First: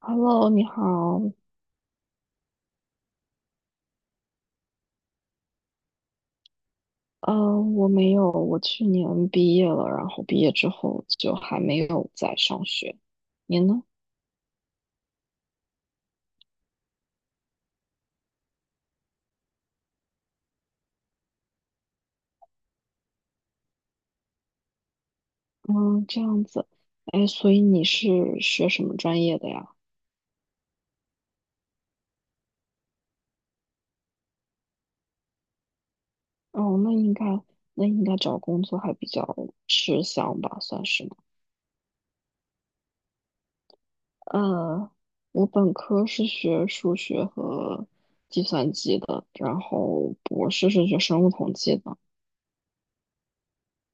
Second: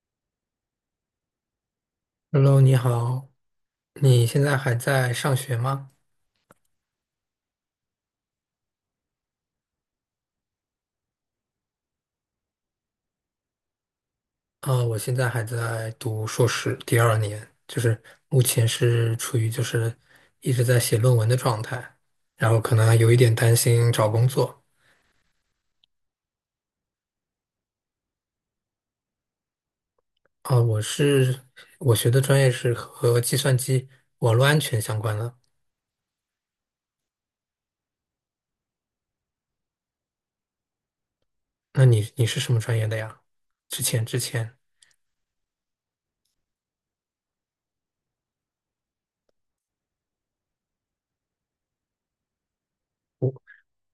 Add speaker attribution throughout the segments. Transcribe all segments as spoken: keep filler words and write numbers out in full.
Speaker 1: Hello，你好。
Speaker 2: Hello，你好，你现在还在上学吗？
Speaker 1: 嗯，我没有，我去年毕业了，然后毕业之后就还没有在上学。你呢？
Speaker 2: 呃，我现在还在读硕士第二年，就是目前是处于就是一直在写论文的状态，然后可能还有一点担心找工作。
Speaker 1: 嗯，这样子。哎，所以你是学什么专业的呀？
Speaker 2: 啊、我是我学的专业是和计算机网络安全相关的。
Speaker 1: 哦，那应该，那应该找工作还比较吃香吧，算是吗？
Speaker 2: 那你你是什么专业的呀？之前之前，
Speaker 1: 呃，我本科是学数学和计算机的，然后博士是学生物统计的。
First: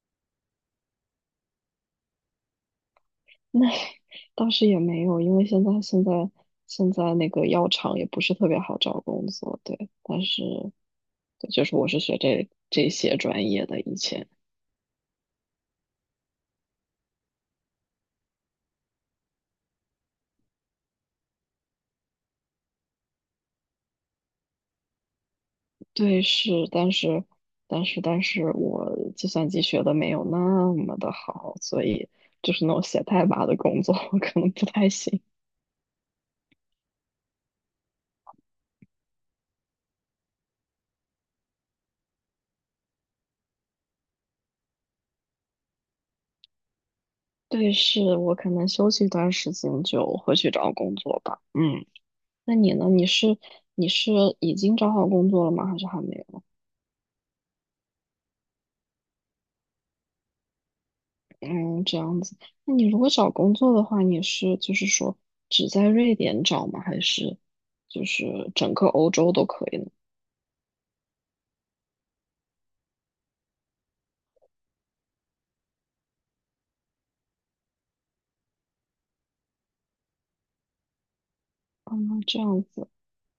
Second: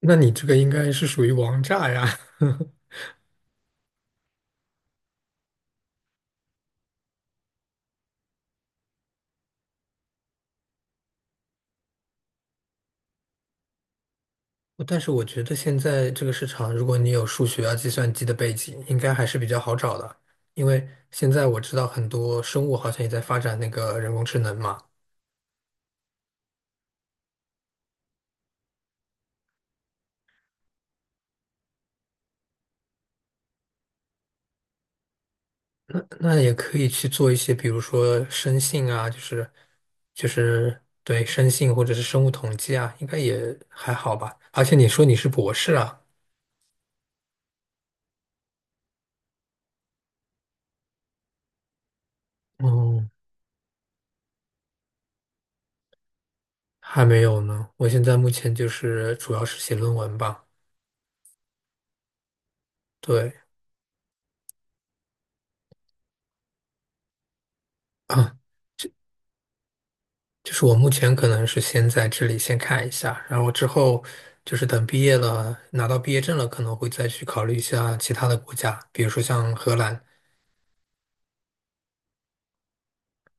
Speaker 2: 那你这个应该是属于王炸呀。
Speaker 1: 那 倒是也没有，因为现在现在现在那个药厂也不是特别好找工作，对。但是对就是我是学这这些专业的，以前
Speaker 2: 但是我觉得现在这个市场，如果你有数学啊、计算机的背景，应该还是比较好找的。因为现在我知道很多生物好像也在发展那个人工智能嘛，
Speaker 1: 对是，但是但是但是我计算机学的没有那么的好，所以就是那种写代码的工作 我可能不太行。
Speaker 2: 那那也可以去做一些，比如说生信啊，就是就是对生信或者是生物统计啊，应该也还好吧。而且你说你是博士啊。
Speaker 1: 对，是我可能休息一段时间就会去找工作吧。嗯，那你呢？你
Speaker 2: 嗯，
Speaker 1: 是你是已经找好工作了吗？还是还没有？
Speaker 2: 还没有呢。我现在目前就是主要是写论文吧，
Speaker 1: 嗯，这样子。那你如果找
Speaker 2: 对。
Speaker 1: 工作的话，你是就是说只在瑞典找吗？还是就 是整个欧洲都可以呢？
Speaker 2: 就是我目前可能是先在这里先看一下，然后之后就是等毕业了，拿到毕业证了，可能会再去考虑一下其他的国家，比如说像荷兰。
Speaker 1: 嗯，这样子。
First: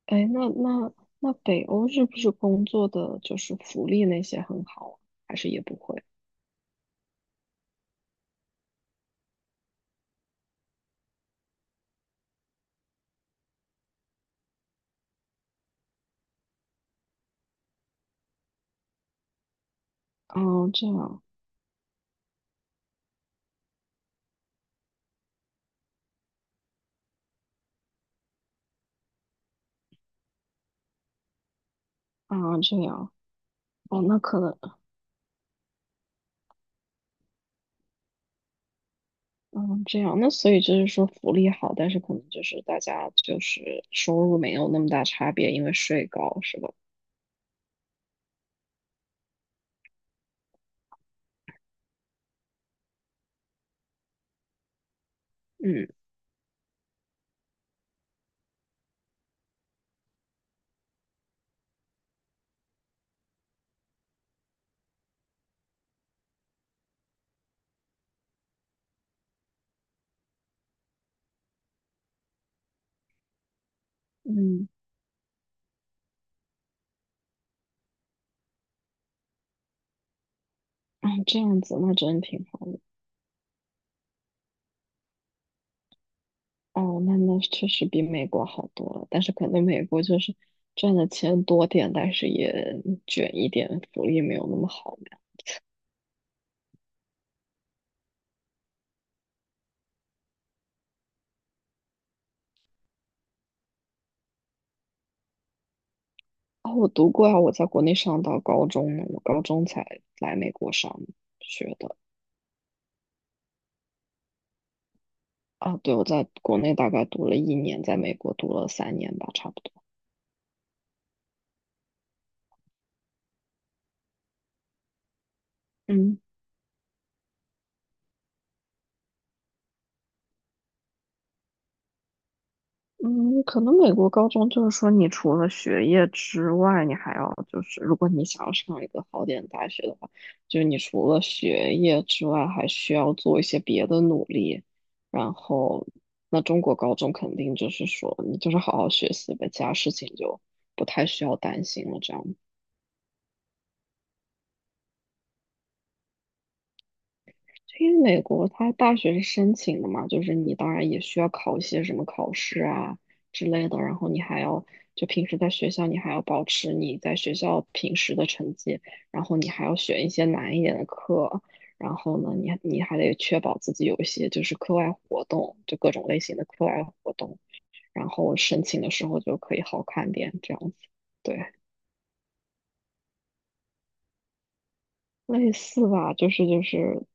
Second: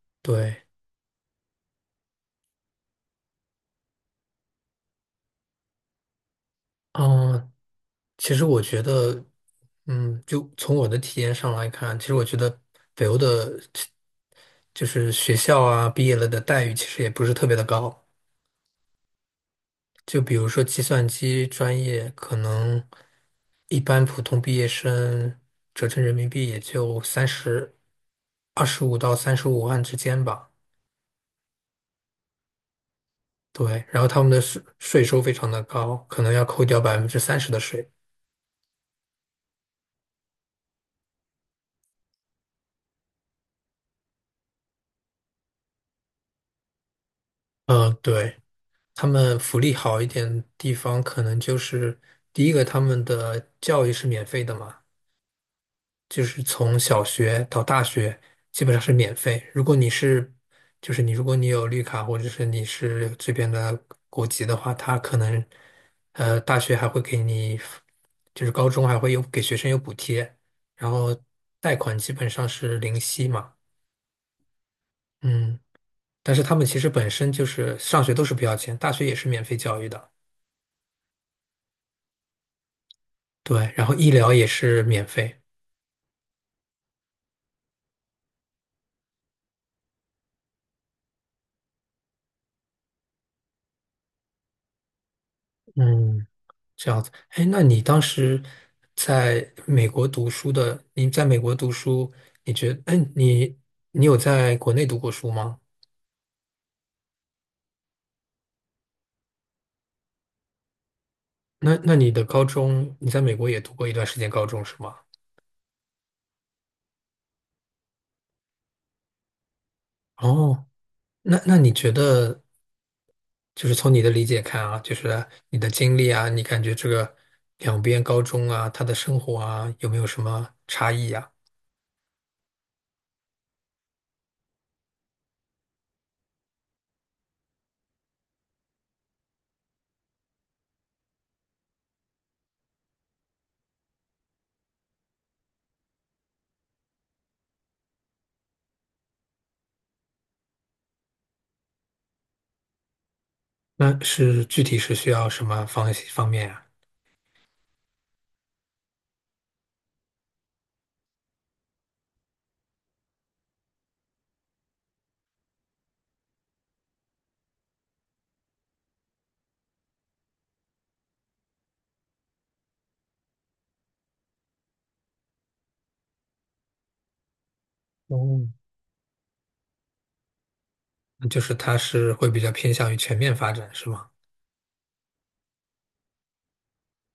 Speaker 1: 哎，那
Speaker 2: 对，
Speaker 1: 那那北欧是不是工作的就是福利那些很好啊？还是也不会？
Speaker 2: 嗯，其实我觉得，嗯，就从我的体验上来看，其实我觉得北欧的，就是学校啊，毕业了的待遇其实也不是特别的高。就比如说
Speaker 1: 哦，
Speaker 2: 计
Speaker 1: 这
Speaker 2: 算
Speaker 1: 样
Speaker 2: 机专业，可能一般普通毕业生折成人民币也就三十、二十五到三十五万之间吧。
Speaker 1: 啊，这样
Speaker 2: 对，然
Speaker 1: 哦，
Speaker 2: 后
Speaker 1: 那
Speaker 2: 他们
Speaker 1: 可
Speaker 2: 的
Speaker 1: 能
Speaker 2: 税税收非常的高，可能要扣掉百分之三十的税。
Speaker 1: 嗯，这样那所以就是说福利好，但是可能就是大家就是收入没有那么大差别，因为税高是吧？
Speaker 2: 嗯，对，他们福利好一点地方，可能就是第一个，他们的教育是免费的嘛。
Speaker 1: 嗯
Speaker 2: 就是从小学到大学基本上是免费。如果你是，就是你如果你有绿卡或者是你是这边的国籍的话，他可能呃大学还会给你，就是高中还会有给学生有补贴，然后贷款基本上是零息嘛，
Speaker 1: 嗯，
Speaker 2: 嗯。但是他们其实本身就是上学都是不要钱，大学也是免费教育的，
Speaker 1: 啊，这样子那真挺好的。
Speaker 2: 对，然后医疗也是免费，
Speaker 1: 哦，那那确实比美国好多了，但是可能美国就是赚的钱多点，但是也卷一点，福利没有那么好嘛。
Speaker 2: 嗯。这样子，哎，那你当时在美国读书的，你在美国读书，你觉得，哎，你你有在国内读过书吗？
Speaker 1: 啊、我读过啊，我在国内上到高中呢，我高中才来美国上
Speaker 2: 那
Speaker 1: 学
Speaker 2: 那
Speaker 1: 的。
Speaker 2: 你的高中，你在美国也读过一段时间高中是吗？
Speaker 1: 啊，对，我在国内大概读了一年，在美国读了三年吧，差不多。
Speaker 2: 哦，那那你觉得，就是从你的理解看啊，就是你的经历
Speaker 1: 嗯。
Speaker 2: 啊，你感觉这个两边高中啊，他的生活啊，有没有什么差异呀？
Speaker 1: 嗯，可能美国高中就是说，你除了学业之外，你还要就是，如果你想要上一个好点的大学的话，就是你除了学业之外，还需要做一些别的努力。然后，那中国高中肯定就是说，你就是好好学习呗，其他事情就不太需要担心了，这样
Speaker 2: 那是具体是需要什么方方面啊？
Speaker 1: 因为美国它大学是申请的嘛，就是你当然也需要考一些什么考试啊之类的，然后你还要就平时在学校你还要保持你在学校平时的成绩，然后你还要选一些难一点的课，然后呢你你还得确保自己有一些就是课外活动，就各种类型的课外活动，然后
Speaker 2: 哦，
Speaker 1: 申请的时候就可以好看点这样子，
Speaker 2: 那就
Speaker 1: 对。
Speaker 2: 是他是会比较偏向于全面发展是吗？
Speaker 1: 类似吧，就是就是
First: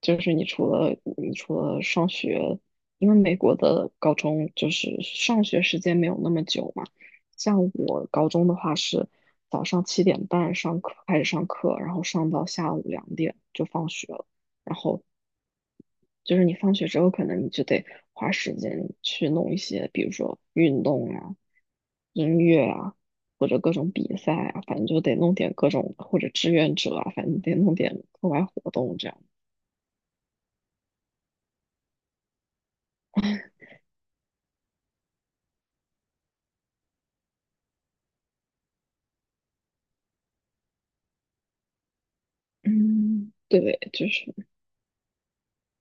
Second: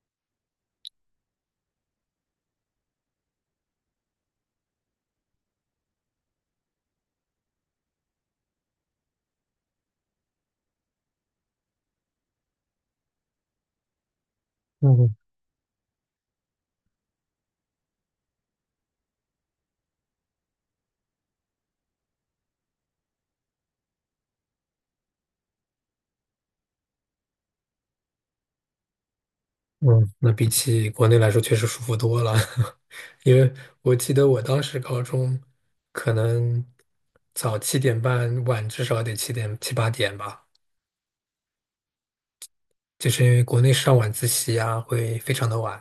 Speaker 1: 就是你除了你除了上学，因为美国的高中就是上学时间没有那么久嘛。像我高中的话是早上七点半上课开始上课，然后上到下午两点就放学了。然后
Speaker 2: 嗯
Speaker 1: 就是你放学之后，可能你就得花时间去弄一些，比如说运动啊、音乐啊，或者各种比赛啊，反正就得弄点各种或者志愿者啊，反正得弄点课外活动这样。
Speaker 2: 嗯，那比起国内来说，确实舒服多了。因为我记得我当时高中，可能早七点半，晚至少得七点七八点吧，就是因
Speaker 1: 嗯，
Speaker 2: 为国内
Speaker 1: 对，
Speaker 2: 上
Speaker 1: 就
Speaker 2: 晚自
Speaker 1: 是
Speaker 2: 习啊，会非常的晚。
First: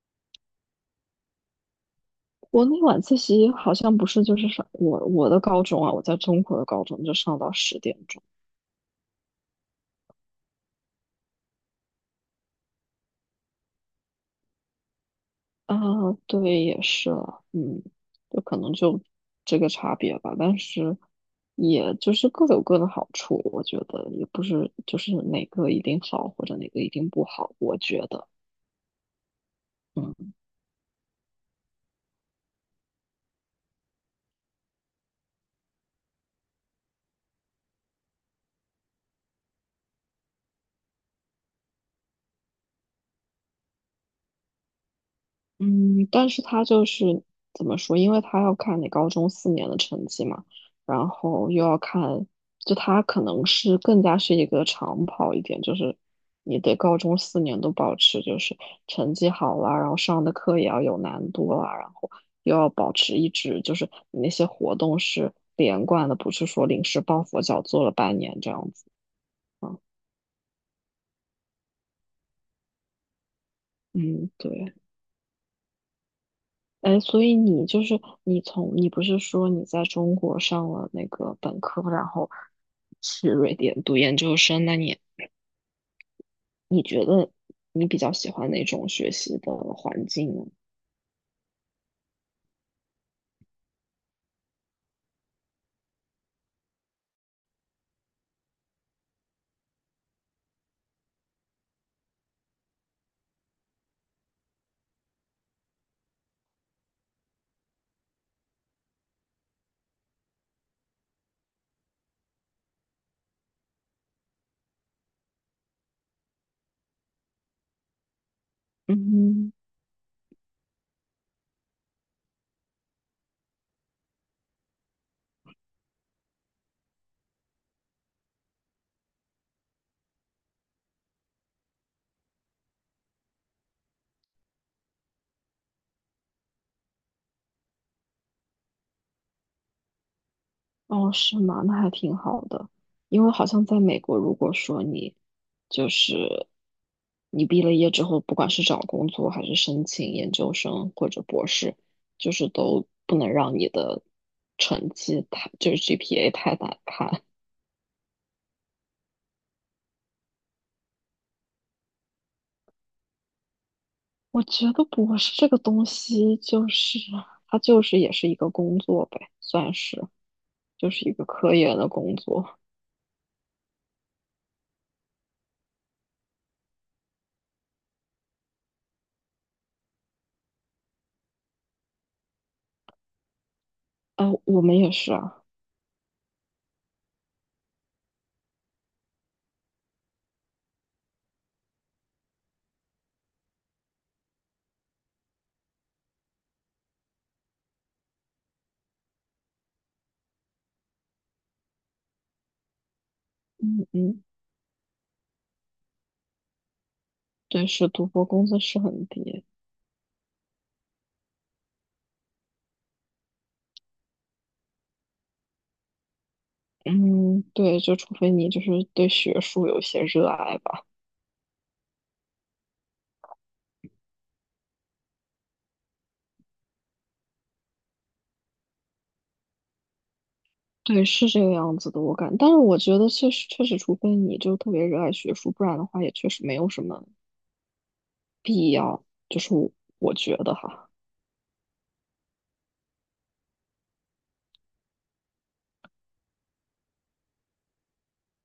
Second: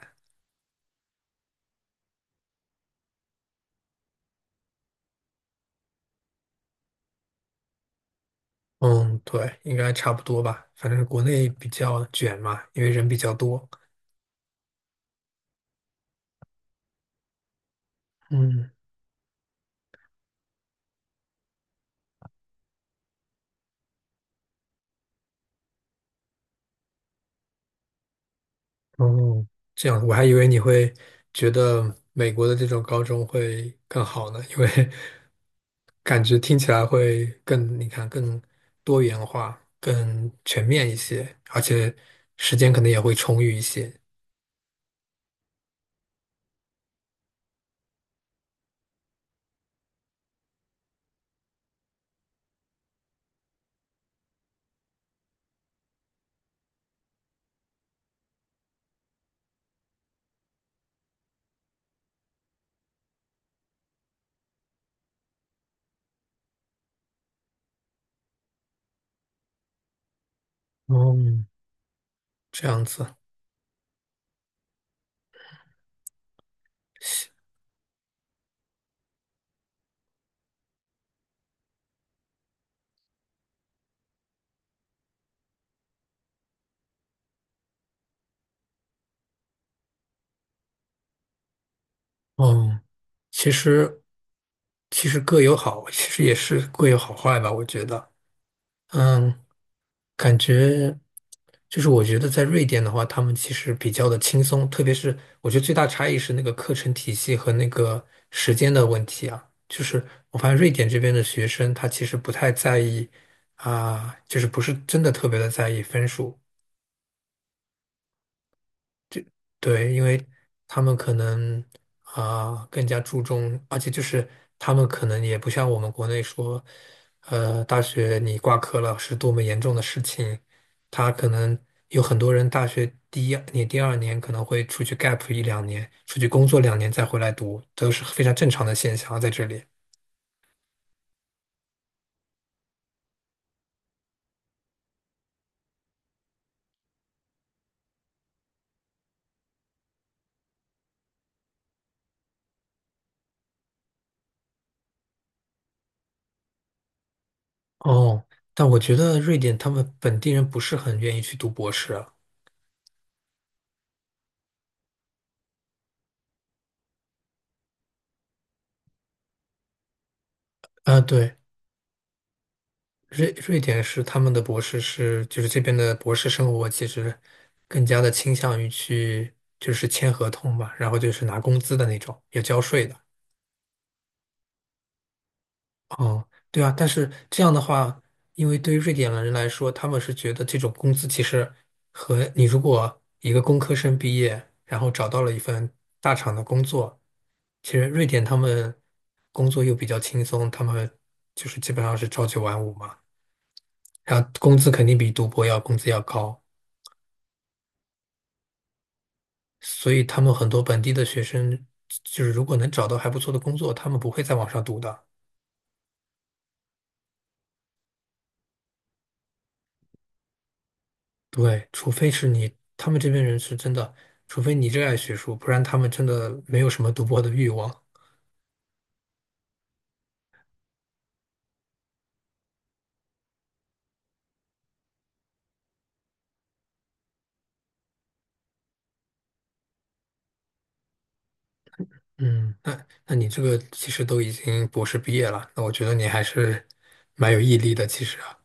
Speaker 1: 国内晚自习好像不是，就是上我我的高中啊，我在中国的高中就上到十点钟
Speaker 2: 嗯，对，应该差不多吧。反正国内比较卷嘛，因为人比较多。
Speaker 1: 啊，对，也是了嗯，就可
Speaker 2: 嗯，
Speaker 1: 能就这个差别吧，但是也就是各有各的好处，我觉得也不是就是哪个一定好或者哪个一定不好，我觉得，
Speaker 2: 哦，这样，我还以
Speaker 1: 嗯。
Speaker 2: 为你会觉得美国的这种高中会更好呢，因为 感觉听起来会更，你看更多元化、更全面一些，而且时间可能也会充裕一些。
Speaker 1: 嗯，但是他就是怎么说？因为他要看你高中四年的成绩嘛，然后又要看，就他可能是更加是一个长跑一点，就是你得高中四年都保持就是成绩好啦，然后上的课也要有难度啦，然后又要保持一直就是你那些活动是连贯的，不是说临时抱佛脚做了半年这样子啊。
Speaker 2: 哦，这样子，
Speaker 1: 嗯，对。哎，所以你就是你从你不是说你在中国上了那个本科，然后去瑞典读研究生，那你你觉得你比较喜欢哪种学习的环境呢？
Speaker 2: 哦，其实其实各有好，其实也是各有好坏吧，我觉得。嗯，感觉就是我觉得在瑞典的话，他们其实比较的轻松，特别是我觉得最大差异是那个课程体系和那个时间的问题啊。就是我发现瑞典这边的学生，他其实不太在意啊，就是不是真的特别的在意分数，
Speaker 1: 嗯，
Speaker 2: 对，因为他们可能啊、更加注重，而且就是他们可能也不像我们国内说，呃，大学你挂科了是多么严重的事情，他可能有很多人大学第一年、第二年可能会出去 gap 一两年，出去工作两年再回来读，都是非常正常的现象啊在这里。
Speaker 1: 哦，是吗？那还挺好的，因为好像在美国，如果说你就是你毕了业之后，不管是找工作还是申请研究生或者博士，就是都不能让你的成绩太，就是 G P A 太难看。
Speaker 2: 哦，但我觉得瑞典他们本地人不是很愿意去读博士啊。
Speaker 1: 我觉得博士这个东西，就是它就是也是一个工作呗，算是就
Speaker 2: 啊，
Speaker 1: 是一个
Speaker 2: 对，
Speaker 1: 科研的工作。
Speaker 2: 瑞瑞典是他们的博士是，就是这边的博士生活其实更加的倾向于去就是签合同吧，然后就是拿工资的那种，也交税的。
Speaker 1: 啊、我们也是啊，
Speaker 2: 哦，对啊，但是这样的话，因为对于瑞典人来说，他们是觉得这种工资其实和你如果一个工科生毕业，然后找到了一份大厂的工作，其实瑞典他们工作又比较轻松，他们就是基本上是朝九晚五嘛，
Speaker 1: 嗯
Speaker 2: 然
Speaker 1: 嗯，
Speaker 2: 后工资肯定比读博要工资要高。
Speaker 1: 对，是读博工资是很低，
Speaker 2: 所以他们很多本地的学生，就是如果能找到还不错的工作，他们不会再往上读的。
Speaker 1: 嗯，对，就除非你就是对学术有些热爱吧，
Speaker 2: 对，除非是你，他们这边人是真的，除非你热爱学术，不然他们真的没有什么读博的欲望。
Speaker 1: 对，是这个样子的，我感，但是我觉得确实确实，除非你就特别热爱学术，不然的话也确实没有什么，就是我我觉得哈。
Speaker 2: 嗯，那那你这个其实都已经博士毕业了，那我觉得你还是蛮有毅力的，其实啊。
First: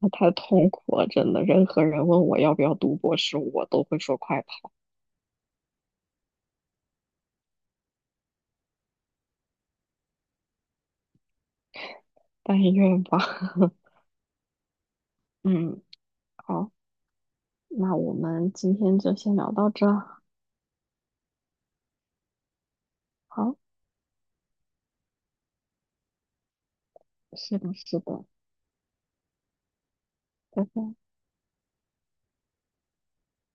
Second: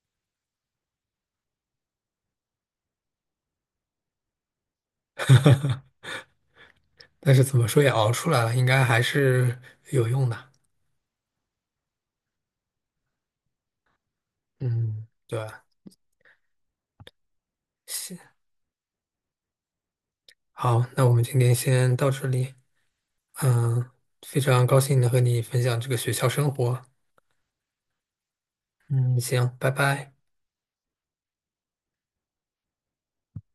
Speaker 1: 那太痛苦了，真的。任何人问我要不要读博士，我都会说快跑。
Speaker 2: 但是怎么说也熬出来了，应该还是有用的。
Speaker 1: 但愿吧。
Speaker 2: 嗯，对，
Speaker 1: 嗯，好，那我
Speaker 2: 行，
Speaker 1: 们今天就先聊到这儿
Speaker 2: 好，那我们今天先到这里。
Speaker 1: 好，
Speaker 2: 嗯，非常高兴能和你分享这个学校生活。
Speaker 1: 是的，是的，
Speaker 2: 嗯，行，拜拜。
Speaker 1: 拜拜。